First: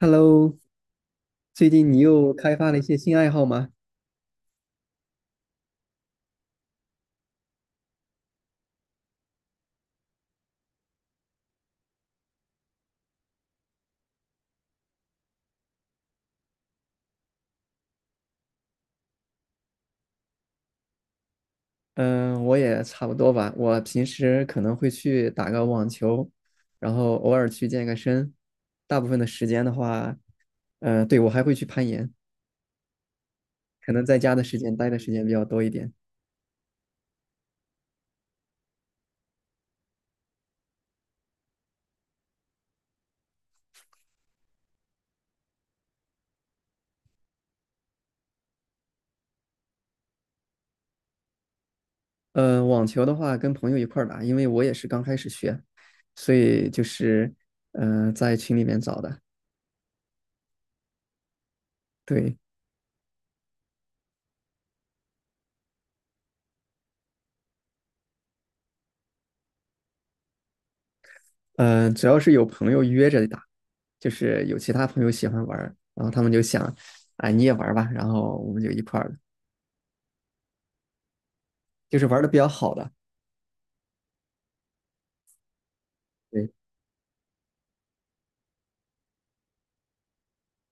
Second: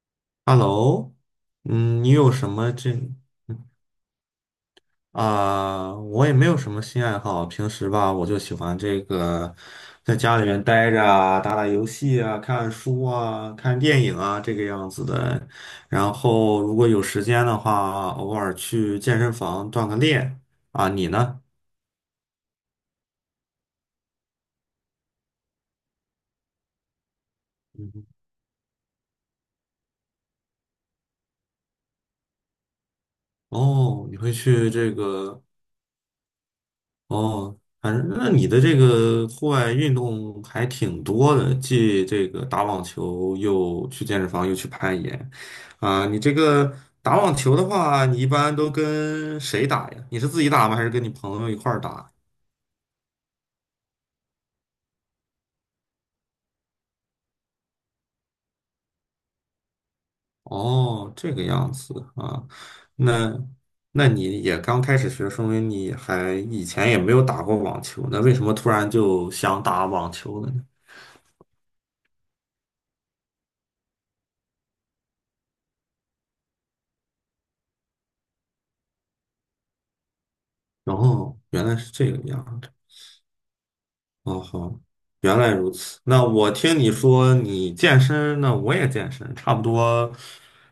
Hello，Hello，最近你嗯，你有又什开发么了一这些新爱好吗？啊、我也没有什么新爱好，平时吧，我就喜欢这个在家里面待着啊，打打游戏啊，看看书啊，看电影啊，这个样子的。然后如果有时间的话，偶尔去健身房锻个炼啊。你呢？嗯，我也差不多吧。我平时可能会去打个网球，然后偶尔去健个嗯，身。大部分的时间的话，对，我还会去攀岩，可能哦，你在会家的时去间待这的时间比个？较多一点。哦，反正那你的这个户外运动还挺多的，既这个打网球，又去健身房，又去攀岩，啊，你这个打网球的话，你一般都跟谁打呀？你是自己打吗？还是跟你朋友一块儿打？网球的话跟朋友一块儿打，因为我也是刚开始学，所以就是在群里面找的。哦，这个样子对，啊，那那你也刚开始学，说明你还以前也没有打过网球，那为什么突然就想打网球了呢？主要是有朋友约着打，就是有其他朋友喜欢玩儿然后他们就想，啊，你也玩儿吧，然后我们就一块儿，然后原来是就是这个玩的比较样好的。哦好，原来如此。那对，我听你说你健身，那我也健身，差不多。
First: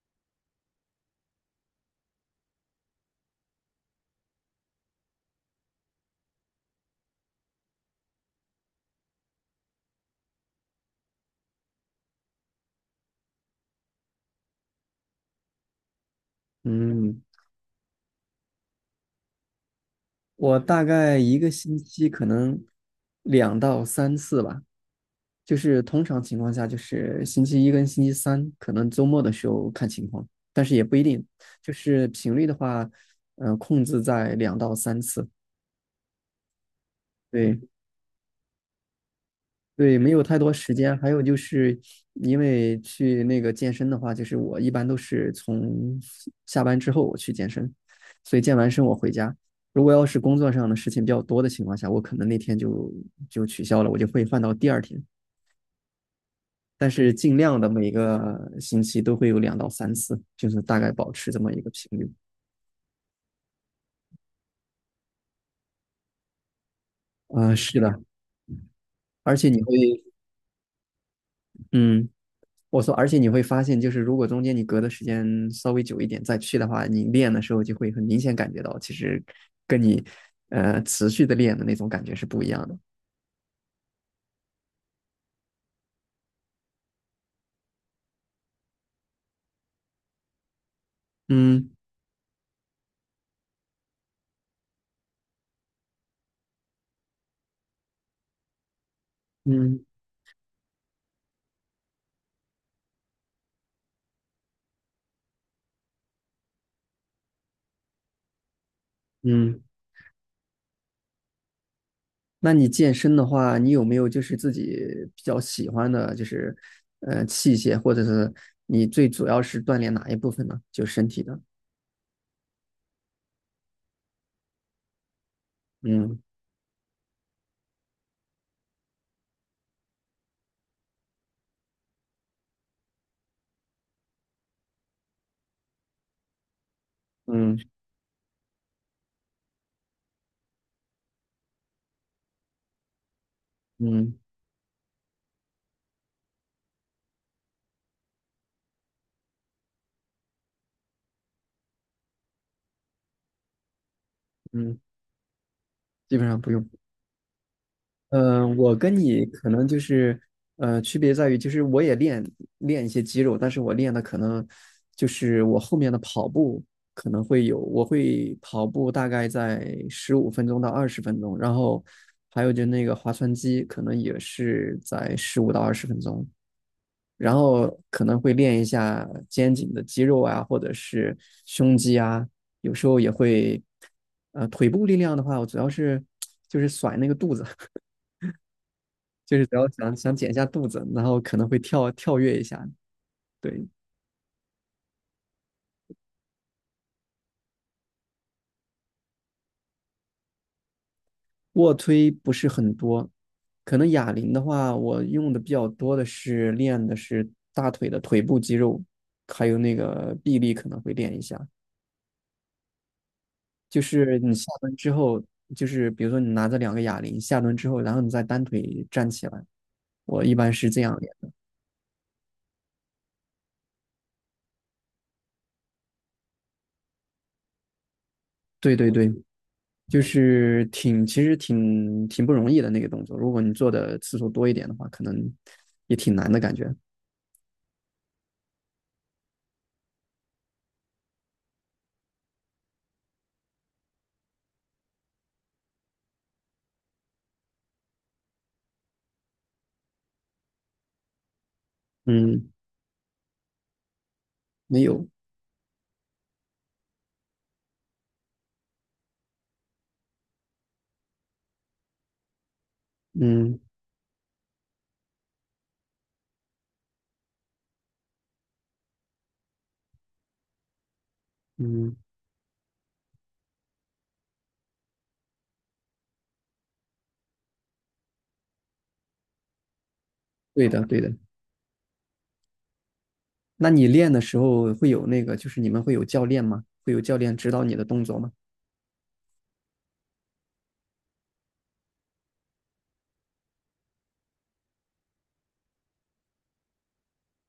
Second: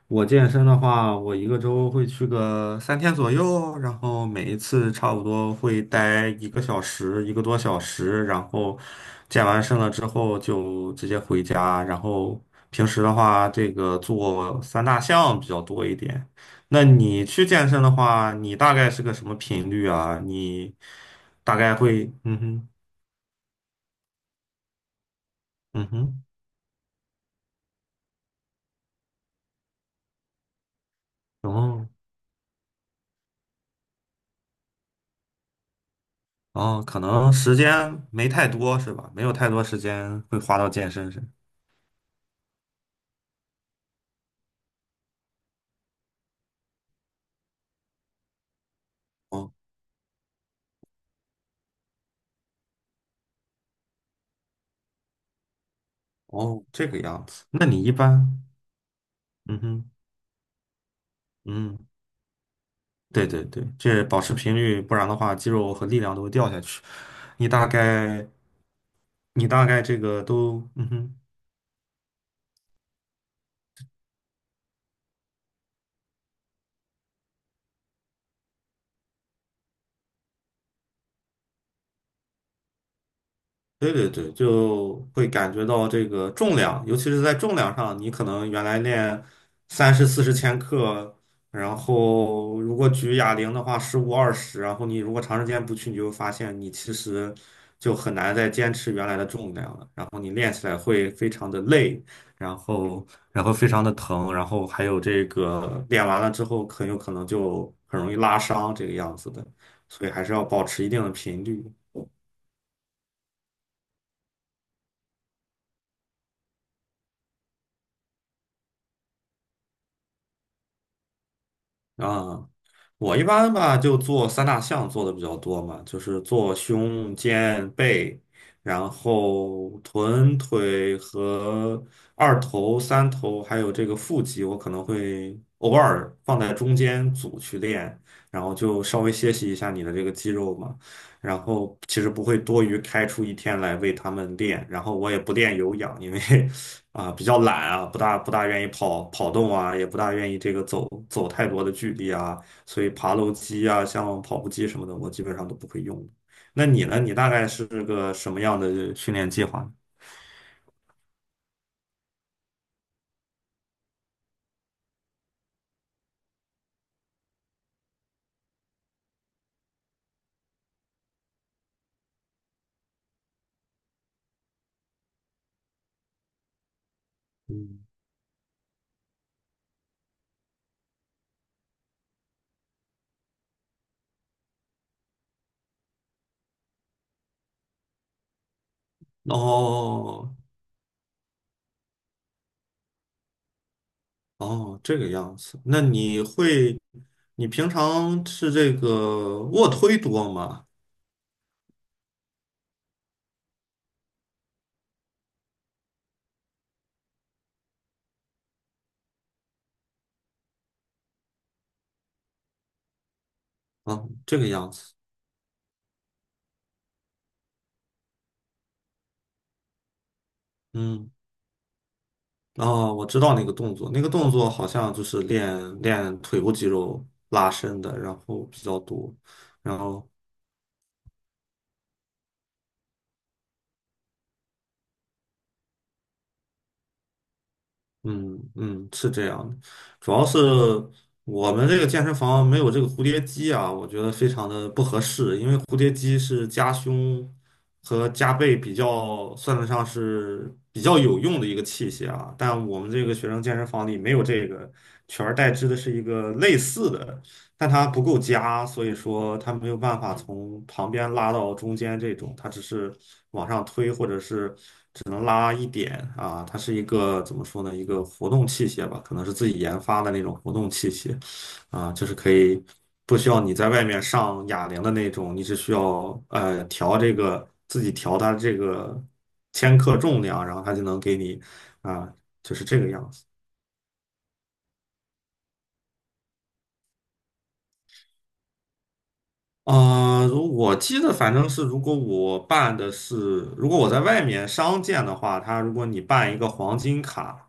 我健身的话，我一个周会去个3天左右，然后每一次差不多会待一个小时，一个多小时，然后健完身了之后就直接回家。然后平时的话，这个做三大项比较多一点。那嗯，你去健身的话，你大概是个什么频率啊？我你大概一个大概星会，期可嗯能哼，两到三次吧，就是嗯通常哼。情况下就是星期一跟星期三，可能周末的时候看情况，但是也不一定，就哦是频率的话，控制在两到三次。哦，可能时对。间没太多是吧？没有太多时对，没间有太会多花到时健间。还身有上。就是，因为去那个健身的话，就是我一般都是从下班之后我去健身，所以健完身我回家。哦如果要是工作上的事情比较多的情况下，我可能那天就取消了，我就会放到第二天。哦，这但个是样尽子。量那的你每一般，个星期都会有两嗯到哼，三次，就是大概保持这么一个嗯，频率。对对对，这保持频率，不然的话，肌肉和力量都会掉下去。你啊、大是的，概，而你且你大会，概这个都，嗯哼，嗯，我说，而且你会发现，就是如果中间你隔的时间稍微久一点再去的话，你练的时候就会很明显感觉到，其实跟你持续的练的那种感觉是不一样的。对对对，就会感觉到这个重量，尤其是在重量上，你可能原来练30、40千克，嗯然后如果举哑铃的话，15、20，然后你如果长时间不去，你就会发现你其实就很难再坚持原来的重量嗯了，然后你练起来会非常的累，然后非常的疼，然后还有这个练完了之后，很有可能就很容易拉伤这个样子的，嗯。所以还是要保持一定的频率。那你健身的话，你有没有就是自己比较喜欢的，就是器械，或者是你最主要是锻炼哪一部分呢？就身体的。啊，我一般吧就做三大项做的比较多嘛，就嗯是做胸、肩、背，然后臀、腿和二头、三头，还有这个腹肌，我可能会偶尔放在中间组嗯去练，然后就稍微歇息一下你的这个肌肉嘛。然后其实不会多余开出一天来为他嗯们练，然后我也不练有氧，因为 啊，比较懒啊，不大愿意跑跑动啊，也不大愿意这个走走太多的距离啊，所以爬楼机啊，像跑步机嗯，什么的，我基本上都不会用。基本上不那用。你呢？你大概是个什嗯、么样我跟的训你练计可划能呢就是，区别在于，就是我也练练一些肌肉，但是我练的可能就是我后面的跑步可能会有，我会跑步大概在15分钟到20分钟，然后还有就那个划船机可能也是在15到20分钟，然后嗯，可能会练一下肩颈的肌肉啊，或者是胸肌啊，有时候也会，腿部力量的话，我主要是 就是甩那个肚子。就是只要想想减一哦下肚子，然后可能会跳跳跃一下。对，哦，这个样子。那你会，你平常是这个卧推多吗？卧推不是很多，可能哑铃的话，我用的比较多的是练的是大腿的腿部肌肉，还有那个臂力可能会练一下。就啊，是你这下个样蹲之子。后，就是比如说你拿着两个哑铃下蹲之后，然后你再单腿站起来，我一般是这样嗯。练。哦，我知道那个动作，那个动作好像就是练练腿部肌肉拉伸的，然后比对较对对，多，然就后是挺其实挺挺不容易的那个动作，如果你做的次数多一点的话，可能也挺难的感觉。嗯嗯，是这样的，主要是我们这个健身房没有这个蝴蝶机啊，我觉得非常的不合适，因为蝴蝶机是夹胸和夹背比较算得上是比较有用的一个器械啊，嗯，但我们这个学生健身房里没有这个，没有，取而代之的是一个类似的，但它不够夹，所以说它没有办法从旁边拉到中间这种，它只是往嗯上推或者是只能拉一点啊，它是一个怎么说呢？一个活动器械吧，可能是自己研发的那种活动器械，啊，嗯，就是可以不需要你在外面上哑铃的那种，你只需要调这个自己调它这个千克重量，然后对它的就能对的。给你啊，就是这个样子。那你练的时候会有那个，就是你们会有教练吗？会有教练指导你的动作吗？啊，如我记得反正是，如果我在外面商店的话，如果你办一个黄金卡，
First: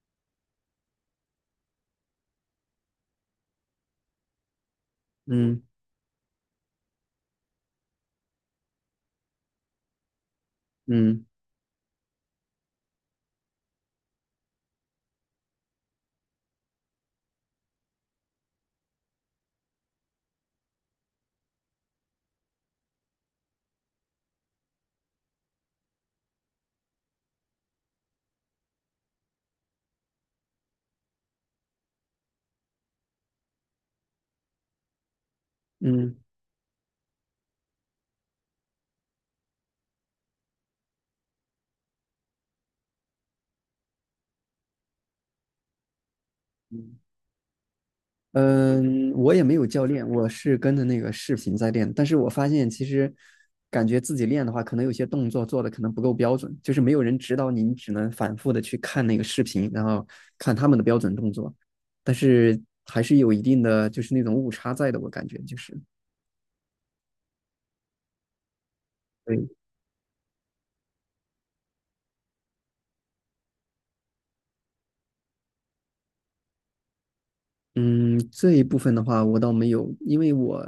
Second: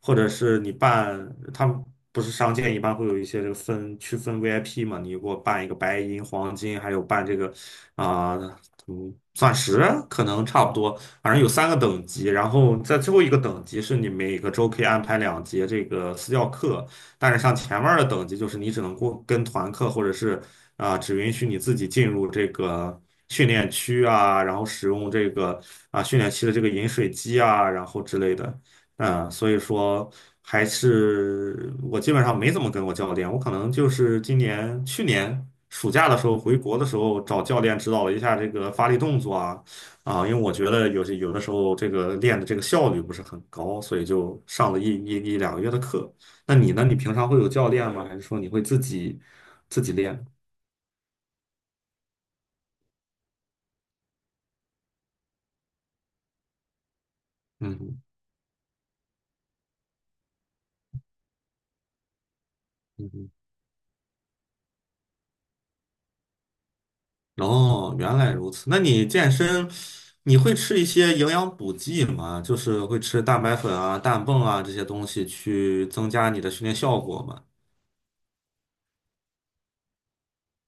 或者是你办，他们不是商店一般会有一些这个分区分 VIP 嘛，你给我嗯办一个白银、黄金，还有办这个啊、嗯，钻石啊，可能差不多，嗯反正有三个等级，然后在最后一个等级是你每个周可以安排两节这个私教课，但是像前面的等级，就是你只能过跟团课，或者是啊、只允许你自己进入这个训练区啊，然后使用这个啊、训练期的这个饮水机啊，然后之类的。嗯，所以说还是我基本上没怎么跟过教练，我可能就是今年去年暑假嗯的时候回国的时候找教练指导了一下这个发力动作啊啊，因为我觉得有的时候这个练的这个效率不是很高，所以就上了一一一2个月的课。那你呢？你嗯，平常会有教练吗？还是说你会自嗯己我也没有自教己练，练？我是跟着那个视频在练。但是我发现其实感觉自己练的话，可能有些动作做的可能不够标准，就是没有人指导你，嗯你只嗯能反复的去看那个视频，然后看他们的标准动作。但是还嗯是哼，有一定的就是那种误差在的，我感觉就是。哦，原来如此。那你健对身，你会吃一些营养补剂吗？就是会吃蛋白粉啊、氮泵啊这些东西去增加你的训练效果吗？嗯，这一部分的话，我倒没有，因为我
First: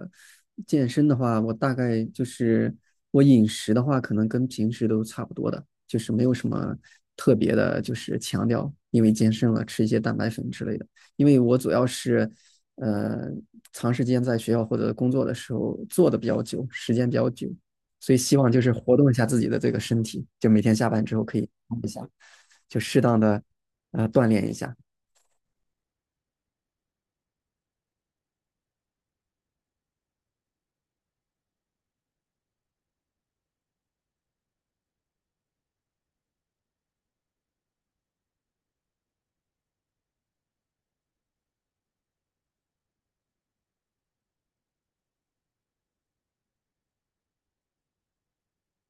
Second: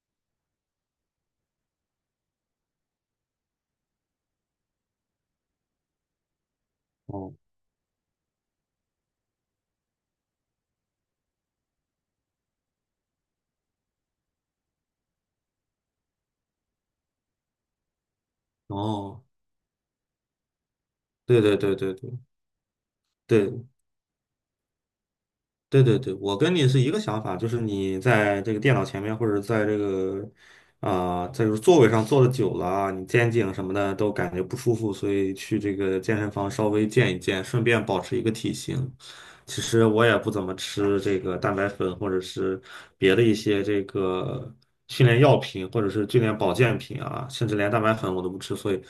健身的话，我大概就是我饮食的话，可能跟平时都差不多的，就是没有什么哦特别的，就是强调，因为健身了吃一些蛋白粉之类的。因为我主要是，呃，长时间在学校或者工作的时候坐的比较久，时间比较久，所以希望就是活动一哦，下自己的这个身体，就每天下班之后可对以对对动一对下，对就适当的对，锻炼一下。对对对，我跟你是一个想法，就是你在这个电脑前面或者在这个啊、在这个座位上坐的久了啊，你肩颈什么的都感觉不舒服，所以去这个健身房稍微健一健，顺便保持一个体型。其实我也不怎么吃这个蛋白粉或者是别的一些这个训练药品或者是训练保健品啊，甚至连蛋白粉我都不吃，所以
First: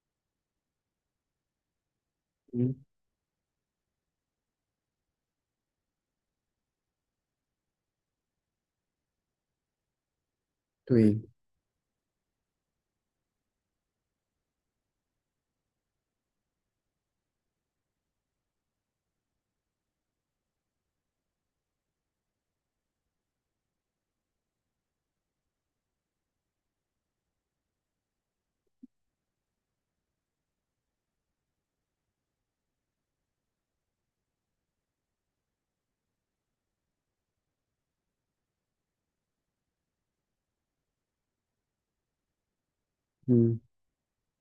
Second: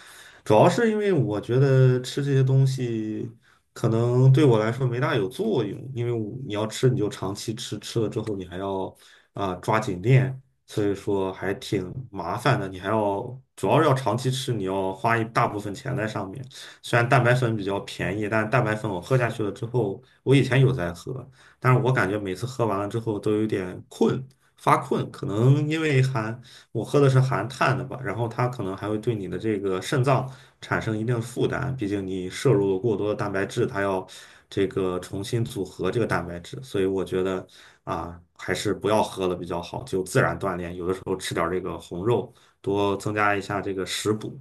主要是因为我觉得吃这些东嗯，西可能对我来说没大有作用，因为我你要吃你就长期吃，吃了之后你还要啊、抓紧练，所以对，说还挺麻烦的。你还要主要是要长期吃，你要花一大部分钱在上面。虽然蛋白粉比较便宜，但蛋白粉我喝下去了之后，我以前有在喝，但是我感觉每次喝完了之后都有点困，发困，可能因为含我喝的是含碳的吧，然后它可能还会对你的这个肾脏产生一定的负担，毕竟你摄入了过多的蛋白质，它要这个重新组合这个蛋白质，所以我觉得啊，还是不要喝了比较好，就自然锻炼，有的时候吃点儿这个红肉，多增加一嗯，下这个食补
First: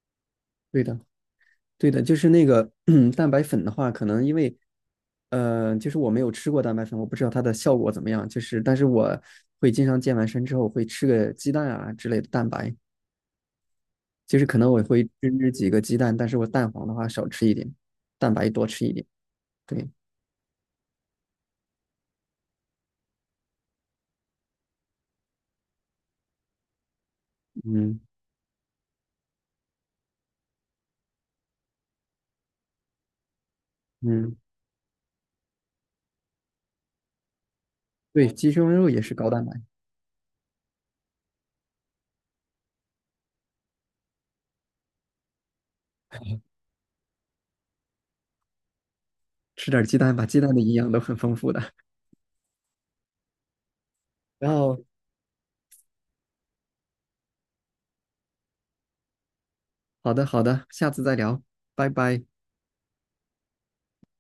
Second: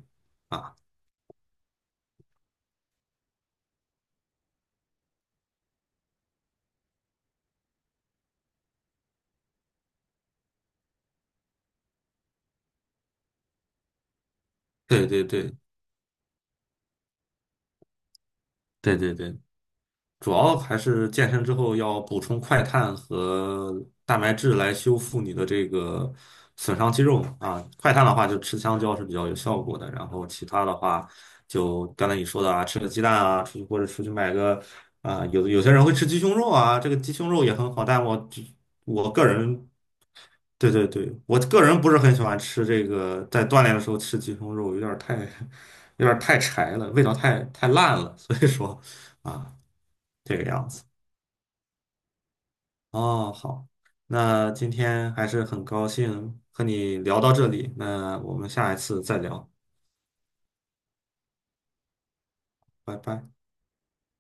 啊。对的。对的，就是那个 蛋白粉的话，可能因为，就是我没有吃过蛋白粉，我不知道它的效果怎么样。就是，但是我会经常健完身之后会吃个鸡蛋啊之类的蛋白，就是可能我会对对吃对几个鸡蛋，但是我蛋黄的话少吃一点，蛋白多吃一对点。对对，对，主要还是健身之后要补充快碳和蛋白质来修复你的这个损伤肌肉嘛啊。快嗯碳的话，就吃香蕉是比较有效果的，然后其他的话，就刚才你说的啊，吃个鸡蛋啊，出去或者出去买嗯，个啊，有些人会吃鸡胸肉啊，这个鸡胸肉也很好，但我对，只鸡胸肉也我是个高蛋白，人，对对对，我个人不是很喜欢吃这个，在锻炼的时候吃鸡胸肉有点儿太 有点儿太柴了，味道太烂了，所以说啊，吃点鸡蛋吧，这鸡个蛋的样营子。养都很丰富的。哦，好，然那今后，天还是很高兴和你聊到这里，那我们下一次再聊，好的好的，下次再聊，拜拜。拜拜。